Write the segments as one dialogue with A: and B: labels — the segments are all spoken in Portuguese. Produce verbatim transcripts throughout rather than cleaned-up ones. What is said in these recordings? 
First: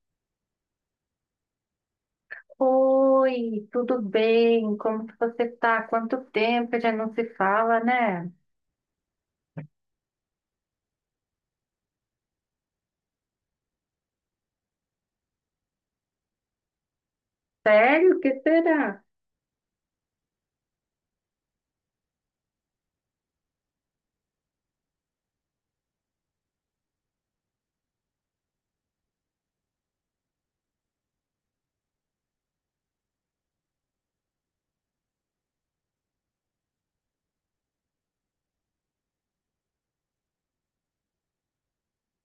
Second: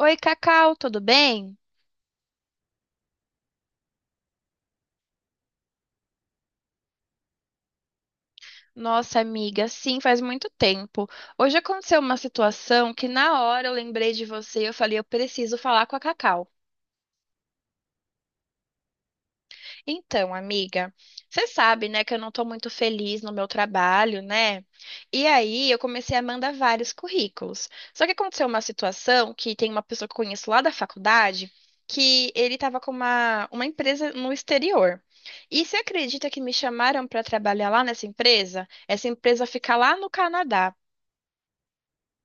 A: Oi, Cacau, tudo bem?
B: Oi, tudo bem? Como que você tá? Quanto tempo que já não se fala, né?
A: Nossa, amiga, sim, faz muito tempo. Hoje aconteceu uma situação que na hora eu lembrei de você e eu falei, eu preciso falar com a Cacau.
B: Sério? O que será?
A: Então, amiga, você sabe, né, que eu não tô muito feliz no meu trabalho, né? E aí eu comecei a mandar vários currículos. Só que aconteceu uma situação que tem uma pessoa que eu conheço lá da faculdade que ele estava com uma, uma empresa no exterior. E você acredita que me chamaram para trabalhar lá nessa empresa? Essa empresa fica lá no Canadá.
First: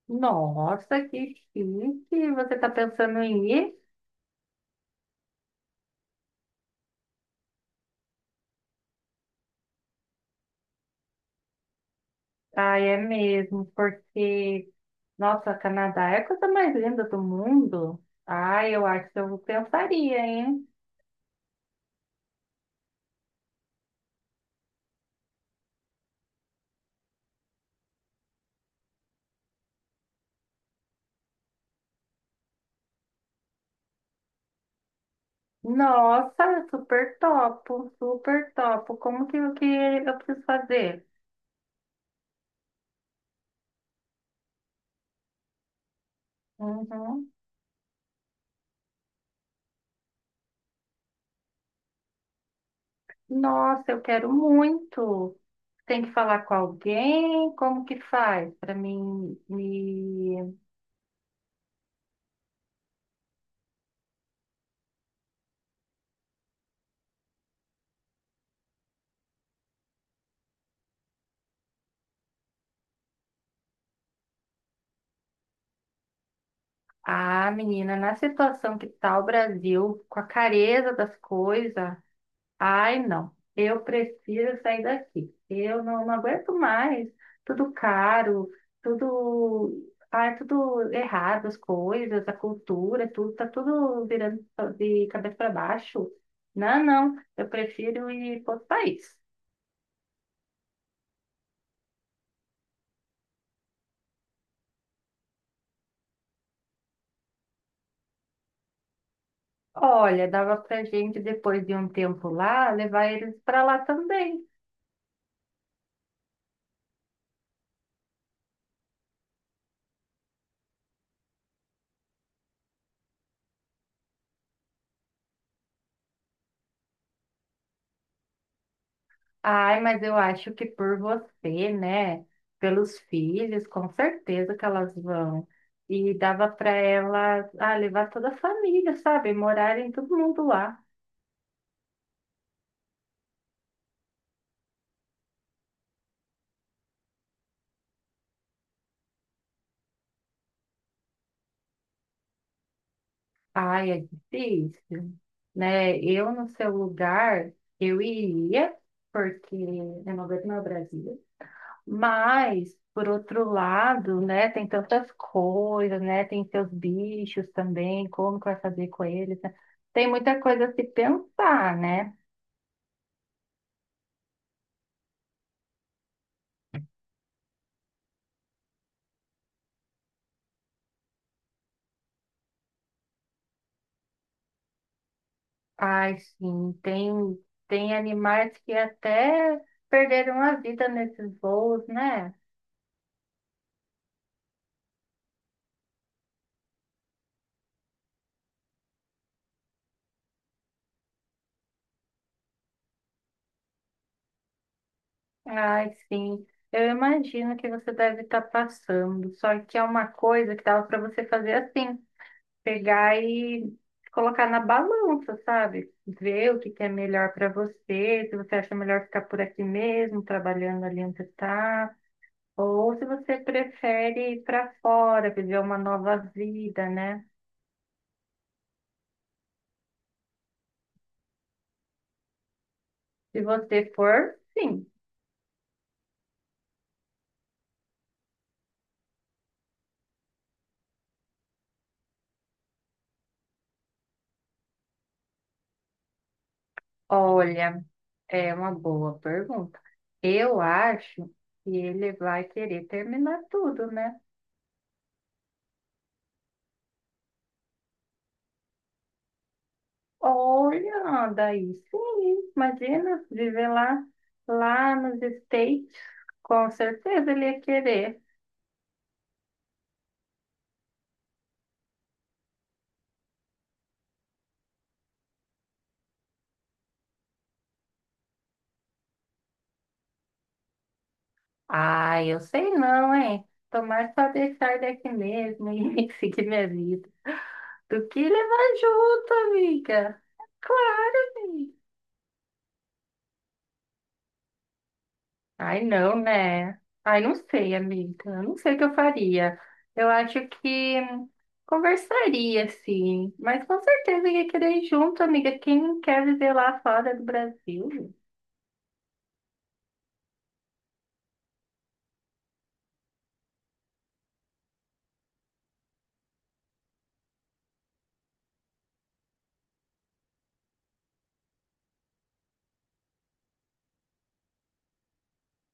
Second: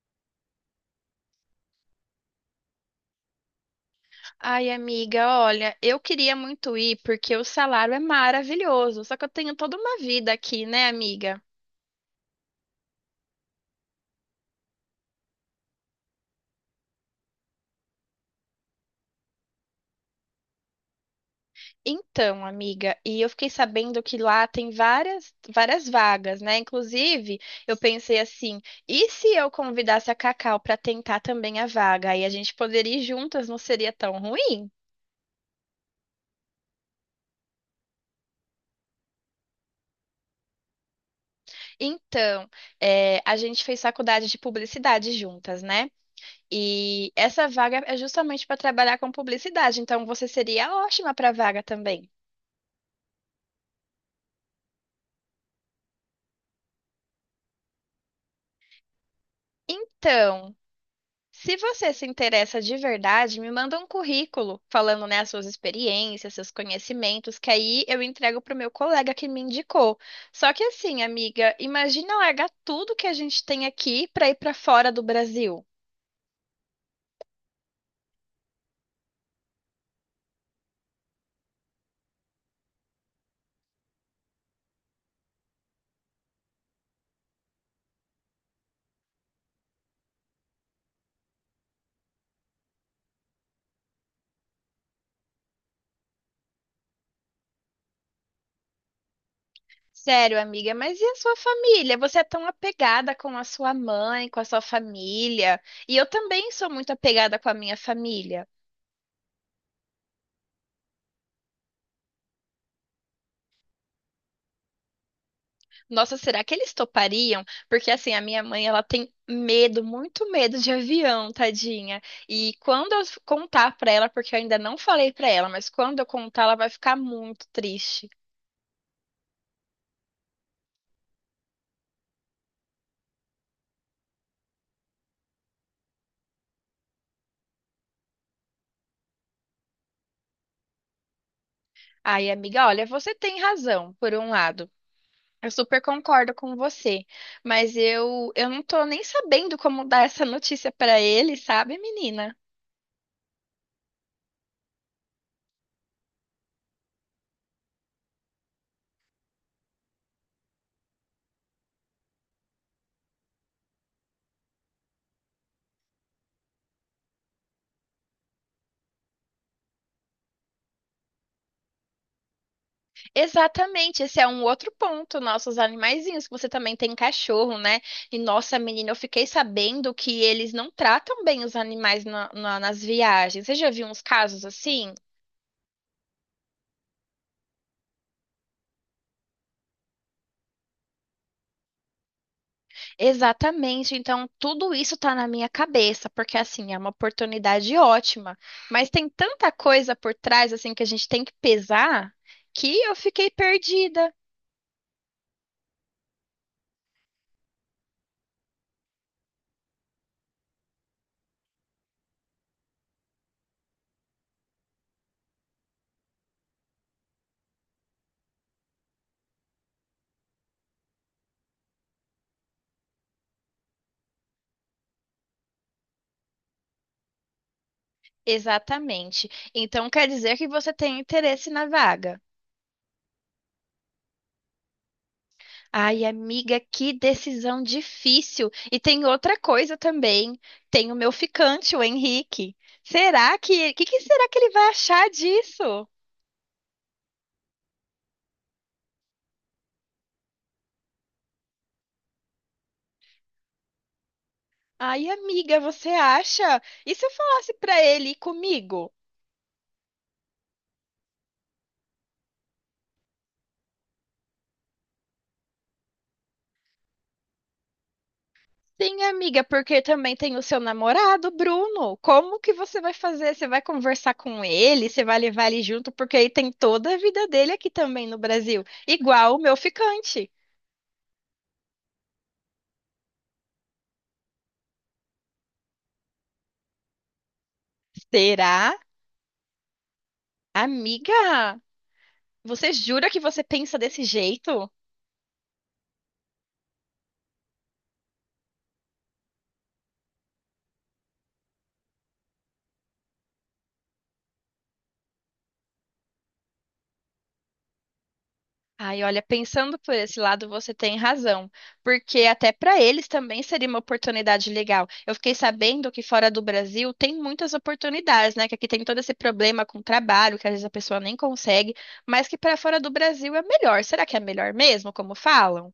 B: Nossa, que chique! Você tá pensando em ir?
A: Ai, amiga, olha, eu queria muito ir porque o salário é maravilhoso, só que eu tenho toda uma vida aqui, né, amiga?
B: Ah, é mesmo, porque, nossa, Canadá é a coisa mais linda do mundo. Ah, eu acho que eu pensaria, hein?
A: Então, amiga, e eu fiquei sabendo que lá tem várias, várias vagas, né? Inclusive, eu pensei assim, e se eu convidasse a Cacau para tentar também a vaga? Aí a gente poderia ir juntas, não seria tão ruim?
B: Nossa, super topo, super topo. Como que, o que eu preciso fazer?
A: Então, é, a gente fez faculdade de publicidade juntas, né? E
B: Uhum.
A: essa vaga é justamente para trabalhar com publicidade, então você seria ótima para a vaga também.
B: Nossa, eu quero muito. Tem que falar com alguém? Como que faz para mim
A: Então,
B: me...
A: se você se interessa de verdade, me manda um currículo falando, né, as suas experiências, seus conhecimentos, que aí eu entrego pro meu colega que me indicou. Só que assim, amiga, imagina largar tudo que a gente tem aqui para ir para fora do Brasil.
B: Ah, menina, na situação que tá o Brasil, com a careza das coisas, ai, não. Eu prefiro sair daqui. Eu não, não aguento mais. Tudo caro, tudo... Ai, tudo errado, as coisas, a cultura, tudo, tá tudo virando de cabeça para baixo. Não, não. Eu prefiro ir para outro país.
A: Sério, amiga, mas e a sua família? Você é tão apegada com a sua mãe, com a sua família, e eu também sou muito apegada com a minha família.
B: Olha, dava pra gente, depois de um tempo lá, levar eles para lá também.
A: Nossa, será que eles topariam? Porque assim, a minha mãe, ela tem medo, muito medo de avião, tadinha. E quando eu contar pra ela, porque eu ainda não falei pra ela, mas quando eu contar, ela vai ficar muito triste.
B: Ai, mas eu acho que por você, né? Pelos filhos, com certeza que elas vão. E dava para elas, ah, levar toda a família, sabe? Morarem todo mundo lá.
A: Ai, amiga, olha, você tem razão, por um lado. Eu super concordo com você, mas eu eu não tô nem sabendo como dar essa notícia pra ele, sabe, menina?
B: Ai, é difícil, né? Eu, no seu lugar, eu iria, porque eu não aguento mais o Brasil. Mas, por outro lado, né, tem tantas coisas, né? Tem seus bichos também, como que vai fazer com eles, né? Tem muita coisa a se pensar, né?
A: Exatamente, esse é um outro ponto, nossos animaizinhos, que você também tem cachorro, né? E nossa, menina, eu fiquei sabendo que eles não tratam bem os animais na- na- nas viagens. Você já viu uns casos assim?
B: Ai, sim, tem, tem animais que até perderam a vida nesses voos, né?
A: Exatamente, então tudo isso tá na minha cabeça, porque assim, é uma oportunidade ótima, mas tem tanta coisa por trás assim que a gente tem que pesar que eu fiquei perdida.
B: Ai, sim. Eu imagino que você deve estar passando, só que é uma coisa que dava para você fazer assim. Pegar e colocar na balança, sabe? Ver o que que é melhor para você, se você acha melhor ficar por aqui mesmo, trabalhando ali onde está, ou se você prefere ir para fora, viver uma nova vida, né?
A: Exatamente. Então quer dizer que você tem interesse na vaga.
B: Se você for, sim.
A: Ai, amiga, que decisão difícil. E tem outra coisa também. Tem o meu ficante, o Henrique. Será que, que, que será que ele vai achar disso?
B: Olha, é uma boa pergunta. Eu acho que ele vai querer terminar tudo, né?
A: Ai, amiga, você acha? E se eu falasse pra ele ir comigo?
B: Olha, daí sim, imagina viver lá, lá nos States, com certeza ele ia querer.
A: Sim, amiga, porque também tem o seu namorado, Bruno. Como que você vai fazer? Você vai conversar com ele? Você vai levar ele junto? Porque aí tem toda a vida dele aqui também no Brasil, igual o meu ficante.
B: Ah, eu sei não, hein? Tomar só deixar daqui mesmo e seguir minha vida. Do que levar
A: Será?
B: junto, amiga? Claro,
A: Amiga,
B: amiga.
A: você jura que você pensa desse jeito?
B: Ai, não, né? Ai, não sei, amiga. Eu não sei o que eu faria. Eu acho que conversaria, sim. Mas com certeza ia querer ir junto, amiga. Quem quer viver lá fora do Brasil?
A: Ai, olha, pensando por esse lado, você tem razão, porque até para eles também seria uma oportunidade legal. Eu fiquei sabendo que fora do Brasil tem muitas oportunidades, né? Que aqui tem todo esse problema com trabalho, que às vezes a pessoa nem consegue, mas que para fora do Brasil é melhor. Será que é melhor mesmo, como falam?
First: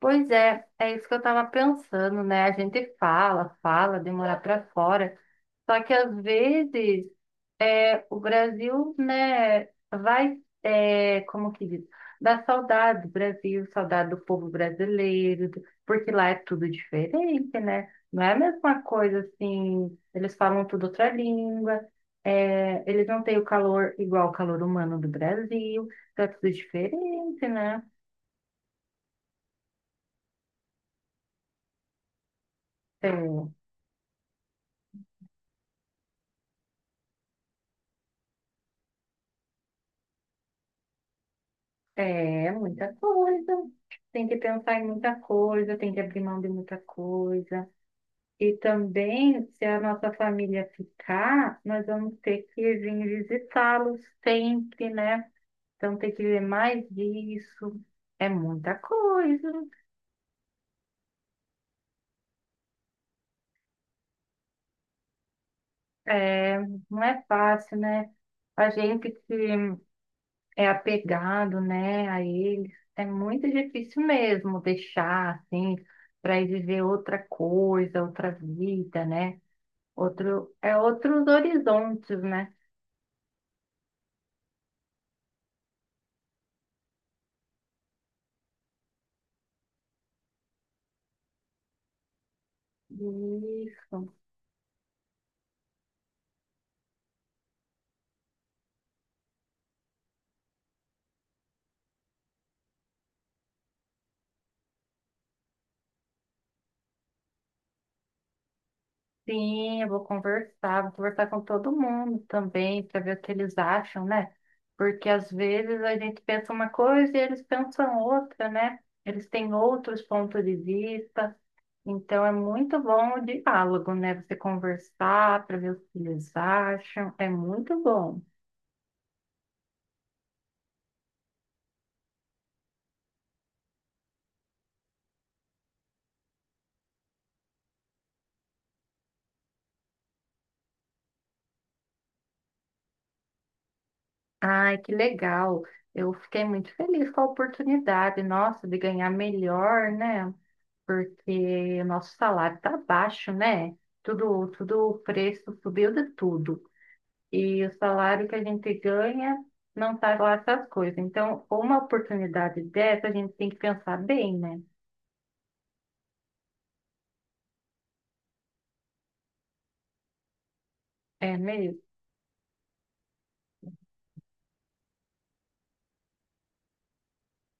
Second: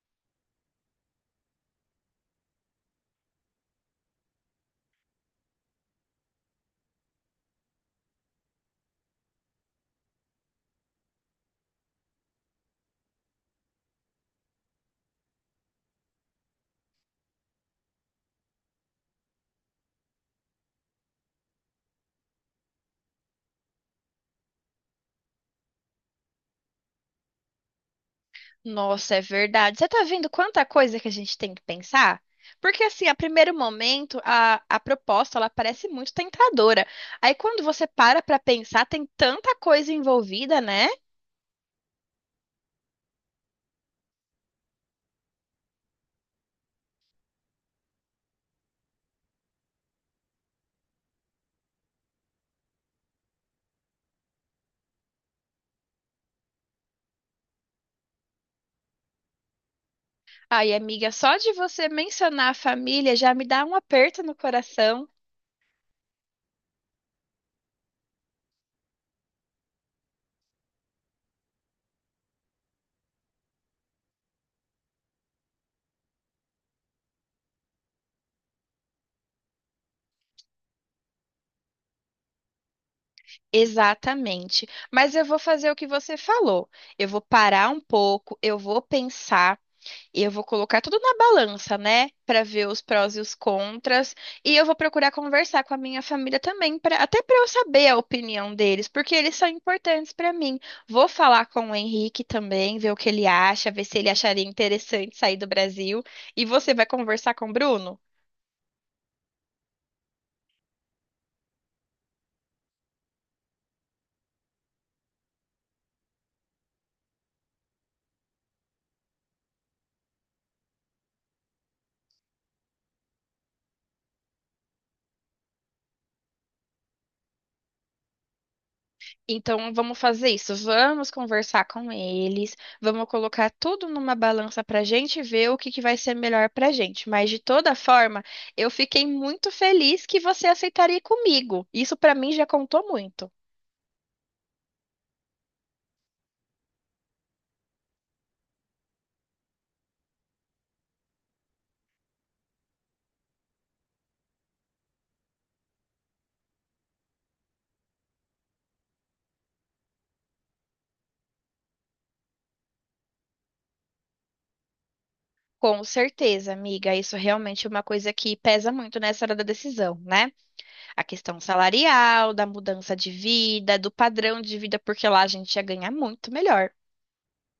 B: Pois é, é isso que eu tava pensando, né? A gente fala, fala, demora pra fora. Só que às vezes. É, o Brasil, né, vai, é, como que diz, dá saudade do Brasil, saudade do povo brasileiro, do- porque lá é tudo diferente, né? Não é a mesma coisa assim, eles falam tudo outra língua, é, eles não têm o calor igual o calor humano do Brasil, então é tudo diferente, né?
A: Nossa, é verdade. Você tá vendo quanta coisa que a gente tem que pensar? Porque assim, a primeiro
B: Então,
A: momento, a, a proposta, ela parece muito tentadora. Aí quando você para pra pensar, tem tanta coisa envolvida, né?
B: é é muita coisa, tem que pensar em muita coisa, tem que abrir mão de muita coisa. E também, se a nossa família ficar, nós vamos ter que vir visitá-los sempre, né? Então, tem que ver mais disso. É muita coisa.
A: Ai, amiga, só de você mencionar a família já me dá um aperto no coração.
B: É, não é fácil, né? A gente que é apegado, né, a eles, é muito difícil mesmo deixar, assim, para ir viver outra coisa, outra vida, né? Outro, é outros horizontes, né?
A: Exatamente. Mas eu vou fazer o que você falou. Eu vou parar um pouco, eu vou pensar. E eu vou colocar tudo na balança, né? Pra ver os prós e os
B: Isso.
A: contras. E eu vou procurar conversar com a minha família também, pra, até pra eu saber a opinião deles, porque eles são importantes pra mim. Vou falar com o Henrique também, ver o que ele acha, ver se ele acharia interessante sair do Brasil. E você vai conversar com o Bruno?
B: Sim, eu vou conversar, vou conversar com todo mundo também, para ver o que eles acham, né? Porque às vezes a gente pensa uma coisa e eles pensam outra, né? Eles têm outros pontos de vista, então é muito bom o diálogo, né? Você conversar para ver o que eles acham, é muito bom.
A: Então vamos fazer isso. Vamos conversar com eles, vamos colocar tudo numa balança pra gente ver o que que vai ser melhor pra gente. Mas de toda forma, eu fiquei muito feliz que você aceitaria ir comigo. Isso pra mim já contou muito.
B: Ai, que legal! Eu fiquei muito feliz com a oportunidade, nossa, de ganhar melhor, né? Porque o nosso salário está baixo, né? Tudo, tudo, o preço subiu de tudo. E o salário que a gente ganha não está lá essas coisas. Então, uma oportunidade dessa, a gente tem que pensar bem, né?
A: Com certeza, amiga, isso realmente é uma coisa que pesa muito nessa hora da decisão, né? A
B: É
A: questão
B: mesmo.
A: salarial, da mudança de vida, do padrão de vida, porque lá a gente ia ganhar muito melhor.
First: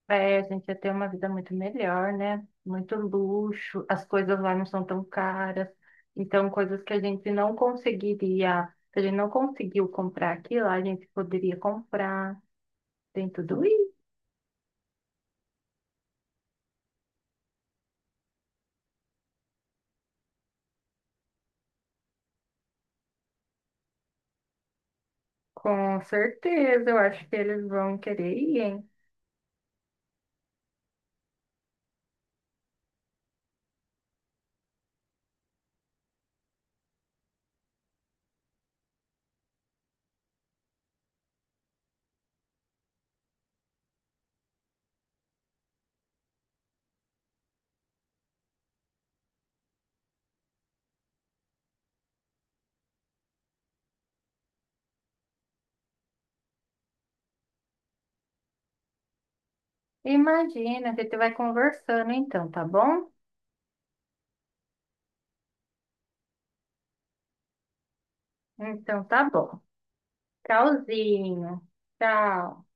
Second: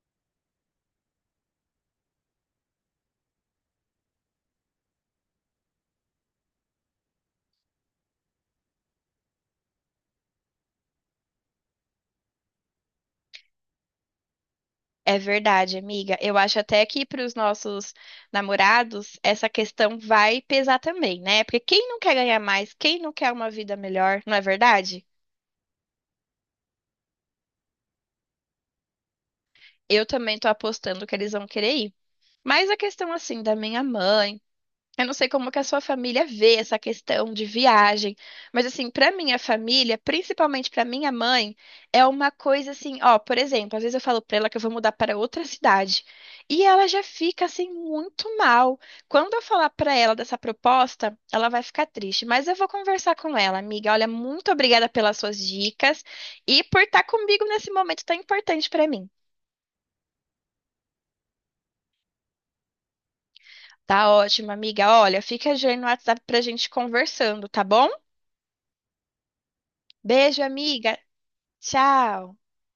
B: É, a gente ia ter uma vida muito melhor, né? Muito luxo, as coisas lá não são tão caras. Então, coisas que a gente não conseguiria, se a gente não conseguiu comprar aqui lá, a gente poderia comprar. Tem tudo.
A: É verdade, amiga. Eu acho até que para os nossos namorados essa questão vai pesar também, né? Porque quem não quer ganhar mais, quem não quer uma vida melhor, não é verdade?
B: Com certeza, eu acho que eles vão querer ir, hein?
A: Eu também tô apostando que eles vão querer ir. Mas a questão assim da minha mãe. Eu não sei como que a sua família vê essa questão de viagem, mas assim, para minha família, principalmente para minha mãe, é uma coisa assim, ó, por exemplo, às vezes eu falo para ela que eu vou mudar para outra cidade, e ela já fica assim muito mal. Quando eu falar para ela dessa proposta, ela vai ficar triste, mas eu vou conversar com ela, amiga. Olha, muito obrigada pelas suas dicas e por estar comigo nesse momento tão importante para mim.
B: Imagina, a gente vai conversando então, tá bom?
A: Tá ótimo, amiga. Olha, fica de olho no WhatsApp pra gente conversando, tá bom?
B: Então tá bom.
A: Beijo, amiga.
B: Tchauzinho.
A: Tchau!
B: Tchau.